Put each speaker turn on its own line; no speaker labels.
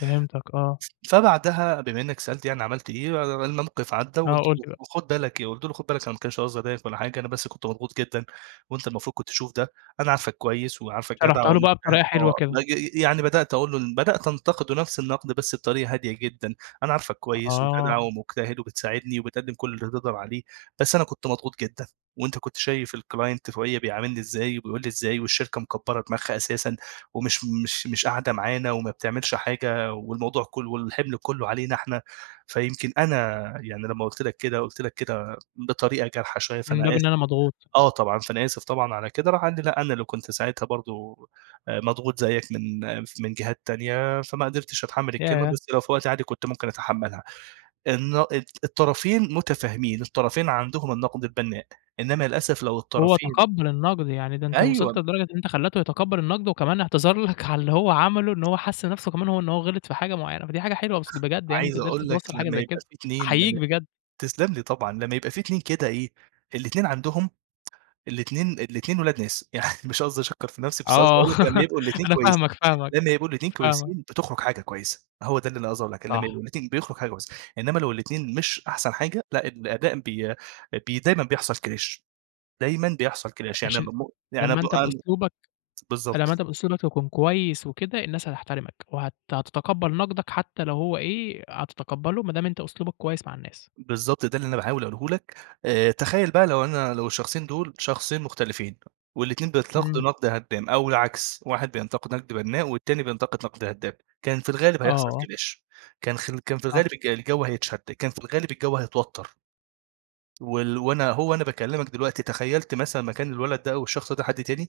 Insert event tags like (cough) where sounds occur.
فهمتك آه.
ف فبعدها بما إنّك سألت يعني عملت إيه، آآ الموقف عدّى
آه،
وقُلت
قُل لي بقى.
وخد بالك إيه، قُلت له: "خُد بالك أنا ما كانش قصدي أضايقك ولا حاجة، أنا بس كنت مضغوط جدًا وأنت المفروض كنت تشوف ده، أنا عارفك كويس وعارفك جدع
شرحتها له بقى
ومجتهد."
بطريقة حلوة
آه.
كده.
نج ي يعني بدأت أقول له إن بدأت أنتًقدُه نفس النُقد بس بطريقة هادية جدًا. "أنا عارفك
أ
كويس
آه.
وجدع ومجتهد وبتساعدني وبتقدِّم كل اللي تقدر عليه، بس أنا كنت مضغوط جدًا وأنت كنت شايف الclient فوقيِّا بيعاملني إزاي وبيقول لي إزاي، والشركة مكبّرة دماغها أساسًا ومش مش مش قاعدة معانا وما بتعملش حاجة والموضوع كُلّه والحِمل كُلّه علينا إحنا، فيمكن أنا يعني لمّا قُلت لك كده، قُلت لك كده بطريقة جارحة شوية
من
فأنا
باب إن
آسف"
أنا مضغوط.
آه طبعًا. فأنا آسف طبعًا على كده. راح قال لي: "لأ أنا اللي كنت ساعتها برضه آآ مضغوط زيّك من من جهات تانية، فما قدرتش أتحمِّل الكلمة
ياه!
بس لو في وقت عادي كنت ممكن أتحمّلها." الن الطرفين مُتفاهمين، الطرفين عندهم النَقد البنّاء، إنّما للأسف لو
وهو
الطرفين
تقبَّل النَقد. يعني ده أنت
أيوه.
وصلت لدرجة إن أنت خلّيته يتقبَّل النَقد وكمان اعتذر لك على اللي هو عمله، إن هو حِس نفسه كمان هو إن هو غِلط في حاجة معيّنة. فدي حاجة حلوة بس بجد يعني إن أنت
عايز
قدرت
أقول لك
توصّل حاجة
لمّا
زي
يبقى
كده،
في اتنين
أحيّيك
لمّا
بجد.
تسلّم لي طبعًا، لمّا يبقى في اتنين كده إيه، الاتنين عندهم الاتنين الاتنين ولاد ناس. يعني مش قصدي أشكَّر في نفسي بس قصدي
آه.
أقول لك لمّا
(chuckles)
يبقوا الاتنين
أنا
كويسي
فاهمك، فاهمك.
لمّا يبقوا الاتنين
فاهمك.
كويسين، بتخرج حاجة كويسة. هو ده اللي أنا قصدي أقول لك، إنّما لمّا
صح.
يبقوا الاتنين بيخرج حاجة كويسة. إنّما لو الاتنين مش أحسن حاجة لأ، الأداء بي أ بي ديمًا بيحصل clash. دايمًا بيحصل
أ
clash. يعني اب
عشان
م يعني اب
لمّا أنت
ام
بأسلوبك فلمّا
بالضبط.
أنت بأسلوبك تكون كويس وكده، الناس هتحترمك وهت هتتقبَّل نَقدَك حتّى لو هو إيه هتتقبَّله ما دام أنت أسلوبك كويس مع الناس.
بالضبط، ده اللي أنا باحاول أقوله لك. آآ تخيّل بقى لو أنا لو الشخصين دول، شخصين مختلفين والاتنين بيتنقدوا
إمم.
نَقْد هدّام أو العكس، واحد بينتقد نَقْد بنّاء والتاني بينتقد نَقْد هدّام، كان في الغالب هيحصل
آه.
clash. كان خل كان في الغالب
صح.
الج الجَو هيتشد، كان في الغالب الجَو هيتوتَّر. وال وأنا أهو وأنا باكلّمك دلوقتي، تخيّلت مثلًا مكان الولد ده أو الشخص ده حد تاني.